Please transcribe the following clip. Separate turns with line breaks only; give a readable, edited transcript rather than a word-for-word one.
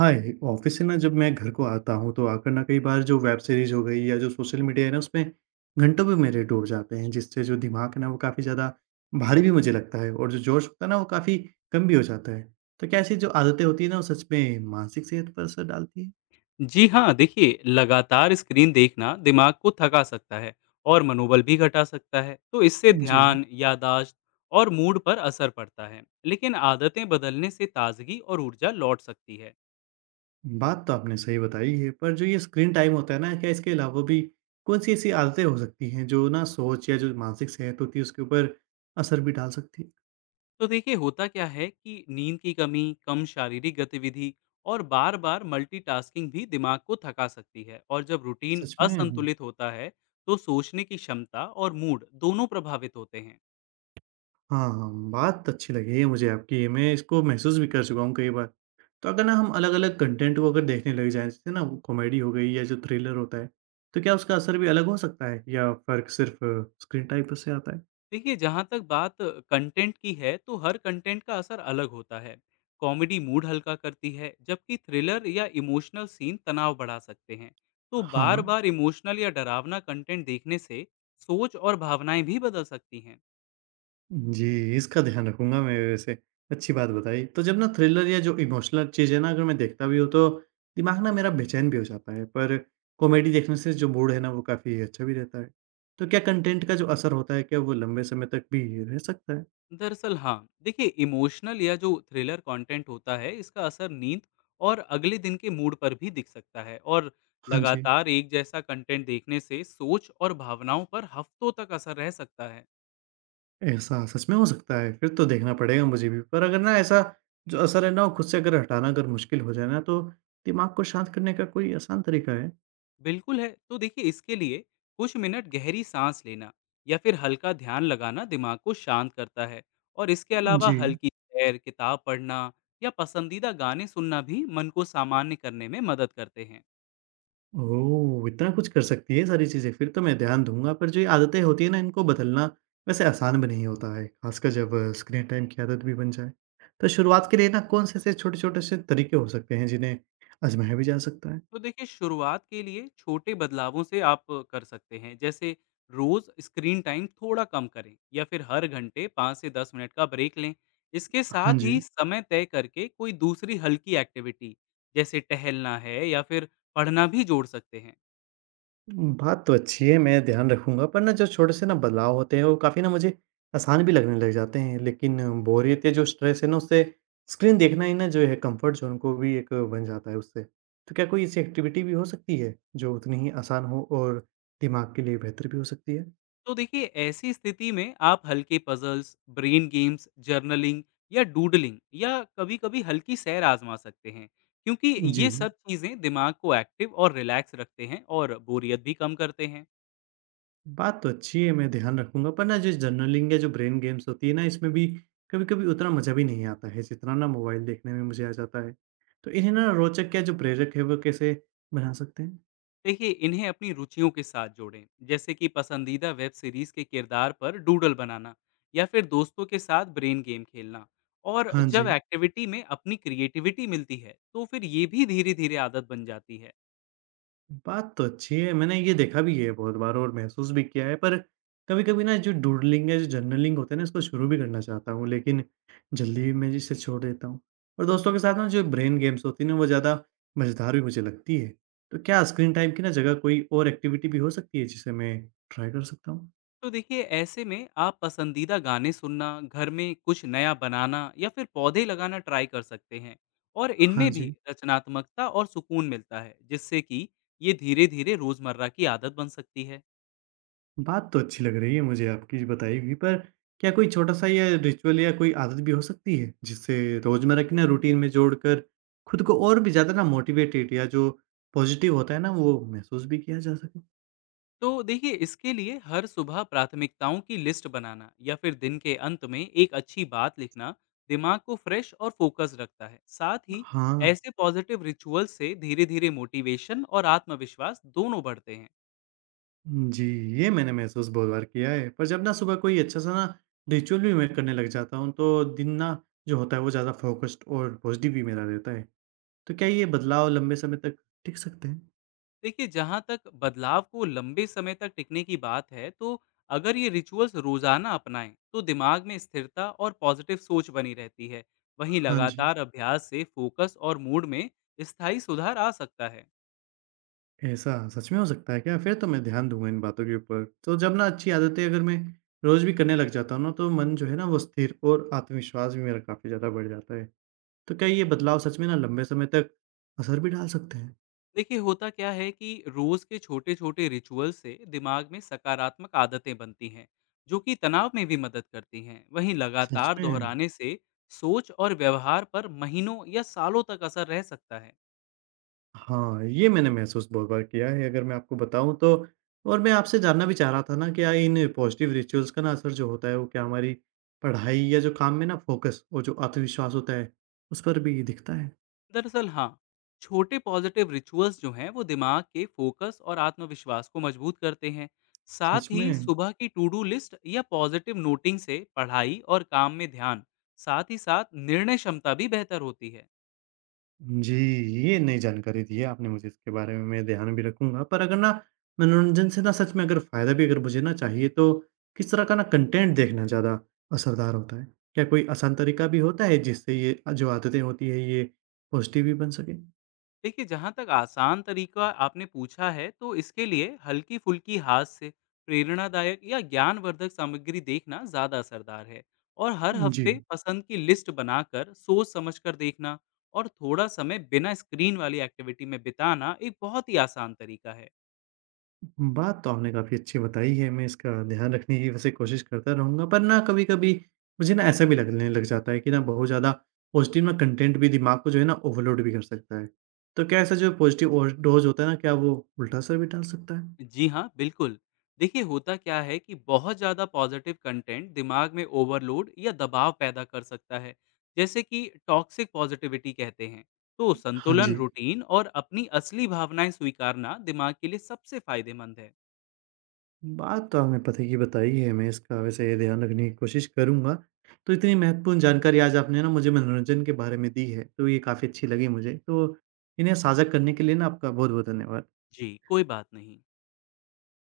हाँ, ए ऑफ़िस से ना जब मैं घर को आता हूँ तो आकर ना कई बार जो वेब सीरीज़ हो गई या जो सोशल मीडिया है ना उसमें घंटों भी मेरे डूब जाते हैं जिससे जो दिमाग है ना वो काफ़ी ज़्यादा भारी भी मुझे लगता है और जो जोश होता है ना वो काफ़ी कम भी हो जाता है। तो क्या ऐसी जो आदतें होती हैं ना वो सच में मानसिक सेहत पर असर डालती है?
जी हाँ, देखिए, लगातार स्क्रीन देखना दिमाग को थका सकता है और मनोबल भी घटा सकता है। तो इससे
जी,
ध्यान, यादाश्त और मूड पर असर पड़ता है, लेकिन आदतें बदलने से ताजगी और ऊर्जा लौट सकती है।
बात तो आपने सही बताई है पर जो ये स्क्रीन टाइम होता है ना क्या इसके अलावा भी कौन-सी ऐसी आदतें हो सकती हैं जो ना सोच या जो मानसिक सेहत होती है उसके ऊपर असर भी डाल सकती है?
तो देखिए, होता क्या है कि नींद की कमी, कम शारीरिक गतिविधि और बार बार मल्टीटास्किंग भी दिमाग को थका सकती है, और जब रूटीन
सच में?
असंतुलित होता है तो सोचने की क्षमता और मूड दोनों प्रभावित होते हैं।
हाँ, हाँ, बात अच्छी लगी है मुझे आपकी, मैं इसको महसूस भी कर चुका हूँ कई बार। तो अगर ना हम अलग-अलग कंटेंट को अगर देखने लग जाएँ, जैसे ना कॉमेडी हो गई या जो थ्रिलर होता है, तो क्या उसका असर भी अलग हो सकता है या फ़र्क सिर्फ़ स्क्रीन टाइम पर से आता है?
देखिए, जहाँ तक बात कंटेंट की है, तो हर कंटेंट का असर अलग होता है। कॉमेडी मूड हल्का करती है, जबकि थ्रिलर या इमोशनल सीन तनाव बढ़ा सकते हैं। तो
हाँ, हाँ।
बार-बार इमोशनल या डरावना कंटेंट देखने से सोच और भावनाएं भी बदल सकती हैं।
जी, इसका ध्यान रखूँगा मैं वैसे, अच्छी बात बताई। तो जब ना थ्रिलर या जो इमोशनल चीज़ है ना अगर मैं देखता भी हूँ तो दिमाग ना मेरा बेचैन भी हो जाता है, पर कॉमेडी देखने से जो मूड है ना वो काफ़ी अच्छा भी रहता है। तो क्या कंटेंट का जो असर होता है, क्या वो लंबे समय तक भी रह सकता है?
दरअसल हाँ, देखिए, इमोशनल या जो थ्रिलर कंटेंट होता है, इसका असर नींद और अगले दिन के मूड पर भी दिख सकता है, और
हाँ जी,
लगातार एक जैसा कंटेंट देखने से सोच और भावनाओं पर हफ्तों तक असर रह सकता है।
ऐसा सच में हो सकता है, फिर तो देखना पड़ेगा मुझे भी। पर अगर ना ऐसा जो असर है ना वो खुद से अगर हटाना अगर मुश्किल हो जाए ना तो दिमाग को शांत करने का कोई आसान तरीका है?
बिल्कुल है। तो देखिए, इसके लिए कुछ मिनट गहरी सांस लेना या फिर हल्का ध्यान लगाना दिमाग को शांत करता है, और इसके अलावा
जी।
हल्की सैर, किताब पढ़ना या पसंदीदा गाने सुनना भी मन को सामान्य करने में मदद करते हैं।
ओह! इतना कुछ कर सकती है सारी चीज़ें, फिर तो मैं ध्यान दूँगा। पर जो ये आदतें होती हैं ना इनको बदलना वैसे आसान भी नहीं होता है, ख़ासकर जब स्क्रीन टाइम की आदत भी बन जाए। तो शुरुआत के लिए ना कौन से ऐसे छोटे-छोटे से तरीके हो सकते हैं जिन्हें आज़माया भी जा सकता है?
तो देखिए, शुरुआत के लिए छोटे बदलावों से आप कर सकते हैं, जैसे रोज स्क्रीन टाइम थोड़ा कम करें या फिर हर घंटे 5 से 10 मिनट का ब्रेक लें। इसके
हाँ
साथ ही
जी।
समय तय करके कोई दूसरी हल्की एक्टिविटी जैसे टहलना है या फिर पढ़ना भी जोड़ सकते हैं।
बात तो अच्छी है, मैं ध्यान रखूँगा पर ना जो छोटे से ना बदलाव होते हैं वो काफ़ी ना मुझे आसान भी लगने लग जाते हैं। लेकिन बोरियत या जो स्ट्रेस है ना उससे स्क्रीन देखना ही ना जो है कंफर्ट ज़ोन को भी एक बन जाता है उससे। तो क्या कोई ऐसी एक्टिविटी भी हो सकती है जो उतनी ही आसान हो और दिमाग के लिए बेहतर भी हो सकती है?
तो देखिए, ऐसी स्थिति में आप हल्के पजल्स, ब्रेन गेम्स, जर्नलिंग या डूडलिंग या कभी कभी हल्की सैर आजमा सकते हैं, क्योंकि
जी।
ये सब चीज़ें दिमाग को एक्टिव और रिलैक्स रखते हैं और बोरियत भी कम करते हैं।
बात तो अच्छी है, मैं ध्यान रखूँगा, पर ना जो जर्नलिंग या जो ब्रेन गेम्स होती है ना, इसमें भी कभी-कभी उतना मज़ा भी नहीं आता है, जितना ना मोबाइल देखने में मुझे आ जाता है। तो इन्हें ना रोचक या जो प्रेरक है, वो कैसे बना सकते हैं?
देखिए, इन्हें अपनी रुचियों के साथ जोड़ें, जैसे कि पसंदीदा वेब सीरीज के किरदार पर डूडल बनाना या फिर दोस्तों के साथ ब्रेन गेम खेलना। और
हाँ
जब
जी।
एक्टिविटी में अपनी क्रिएटिविटी मिलती है तो फिर ये भी धीरे धीरे आदत बन जाती है।
बात तो अच्छी है। मैंने ये देखा भी है बहुत बार और महसूस भी किया है, पर कभी-कभी ना जो डूडलिंग या जो जर्नलिंग होता है ना, इसको शुरू भी करना चाहता हूँ, लेकिन जल्दी ही मैं इसे छोड़ देता हूँ। और दोस्तों के साथ ना जो ब्रेन गेम्स होती हैं ना, वो ज़्यादा मज़ेदार भी मुझे लगती है। तो क्या स्क्रीन टाइम की ना जगह कोई और एक्टिविटी भी हो सकती है, जिसे मैं ट्राई कर सकता हूँ?
तो देखिए, ऐसे में आप पसंदीदा गाने सुनना, घर में कुछ नया बनाना या फिर पौधे लगाना ट्राई कर सकते हैं, और इनमें
हाँ
भी
जी।
रचनात्मकता और सुकून मिलता है, जिससे कि ये धीरे धीरे रोजमर्रा की आदत बन सकती है।
बात तो अच्छी लग रही है मुझे आपकी बताई हुई, पर क्या कोई छोटा-सा या रिचुअल या कोई आदत भी हो सकती है, जिससे रोज़मर्रा की ना रूटीन में जोड़कर खुद को और भी ज़्यादा ना मोटिवेटेड या जो पॉज़िटिव होता है ना, वो महसूस भी किया जा सके?
तो देखिए, इसके लिए हर सुबह प्राथमिकताओं की लिस्ट बनाना या फिर दिन के अंत में एक अच्छी बात लिखना दिमाग को फ्रेश और फोकस रखता है। साथ ही
हाँ,
ऐसे पॉजिटिव रिचुअल से धीरे धीरे मोटिवेशन और आत्मविश्वास दोनों बढ़ते हैं।
जी, ये मैंने महसूस बहुत बार किया है, पर जब ना सुबह कोई अच्छा-सा ना रिचुअल भी मैं करने लग जाता हूँ, तो दिन ना जो होता है वो ज़्यादा फ़ोकस्ड और पॉज़िटिव भी मेरा रहता है। तो क्या ये बदलाव लंबे समय तक टिक सकते हैं?
देखिए, जहाँ तक बदलाव को लंबे समय तक टिकने की बात है, तो अगर ये रिचुअल्स रोजाना अपनाएं तो दिमाग में स्थिरता और पॉजिटिव सोच बनी रहती है। वहीं
हाँ जी।
लगातार अभ्यास से फोकस और मूड में स्थायी सुधार आ सकता है।
ऐसा सच में हो सकता है क्या? फिर तो मैं ध्यान दूँगा इन बातों के ऊपर। तो जब ना अच्छी आदतें अगर मैं रोज़ भी करने लग जाता हूँ ना, तो मन जो है ना वो स्थिर और आत्मविश्वास भी मेरा काफ़ी ज़्यादा बढ़ जाता है। तो क्या ये बदलाव सच में ना लंबे समय तक असर भी डाल सकते हैं?
देखिए, होता क्या है कि रोज के छोटे छोटे रिचुअल से दिमाग में सकारात्मक आदतें बनती हैं, जो कि तनाव में भी मदद करती हैं। वहीं
सच
लगातार
में?
दोहराने से सोच और व्यवहार पर महीनों या सालों तक असर रह सकता है।
हाँ, ये मैंने महसूस बहुत बार किया है अगर मैं आपको बताऊँ तो। और मैं आपसे जानना भी चाह रहा था ना क्या इन पॉज़िटिव रिचुअल्स का ना असर जो होता है वो क्या हमारी पढ़ाई या जो काम में ना फ़ोकस और जो आत्मविश्वास होता है, उस पर भी दिखता है?
दरअसल हाँ, छोटे पॉजिटिव रिचुअल्स जो हैं वो दिमाग के फोकस और आत्मविश्वास को मजबूत करते हैं।
सच
साथ
में?
ही सुबह की टू डू लिस्ट या पॉजिटिव नोटिंग से पढ़ाई और काम में ध्यान, साथ ही साथ निर्णय क्षमता भी बेहतर होती है।
जी, ये नई जानकारी दी है आपने मुझे इसके बारे में, मैं ध्यान भी रखूँगा। पर अगर ना मनोरंजन से ना सच में अगर फ़ायदा भी अगर मुझे ना चाहिए तो किस तरह का ना कंटेंट देखना ज़्यादा असरदार होता है? क्या कोई आसान तरीका भी होता है जिससे ये जो आदतें होती है ये पॉज़िटिव भी बन सके?
देखिए, जहाँ तक आसान तरीका आपने पूछा है, तो इसके लिए हल्की फुल्की हाथ से प्रेरणादायक या ज्ञानवर्धक सामग्री देखना ज़्यादा असरदार है। और हर
जी।
हफ्ते पसंद की लिस्ट बनाकर सोच समझकर देखना और थोड़ा समय बिना स्क्रीन वाली एक्टिविटी में बिताना एक बहुत ही आसान तरीका है।
बात तो आपने काफ़ी अच्छी बताई है, मैं इसका ध्यान रखने की वैसे कोशिश करता रहूँगा, पर ना कभी-कभी मुझे ना ऐसा भी लगने लग जाता है कि ना बहुत ज़्यादा पॉज़िटिव ना कंटेंट भी दिमाग को जो है ना ओवरलोड भी कर सकता है। तो क्या ऐसा जो पॉज़िटिव ओर डोज़ होता है ना, क्या वो उल्टा असर भी डाल सकता है?
जी हाँ, बिल्कुल। देखिए, होता क्या है कि बहुत ज़्यादा पॉज़िटिव कंटेंट दिमाग में ओवरलोड या दबाव पैदा कर सकता है, जैसे कि टॉक्सिक पॉज़िटिविटी कहते हैं। तो
हाँ
संतुलन,
जी,
रूटीन और अपनी असली भावनाएँ स्वीकारना दिमाग के लिए सबसे फ़ायदेमंद है।
बात तो आपने पते की बताई है, मैं इसका वैसे ध्यान रखने की कोशिश करूँगा। तो इतनी महत्वपूर्ण जानकारी आज आपने ना मुझे मनोरंजन के बारे में दी है, तो ये काफ़ी अच्छी लगी मुझे। तो इन्हें साझा करने के लिए ना आपका बहुत-बहुत धन्यवाद।
जी, कोई बात नहीं।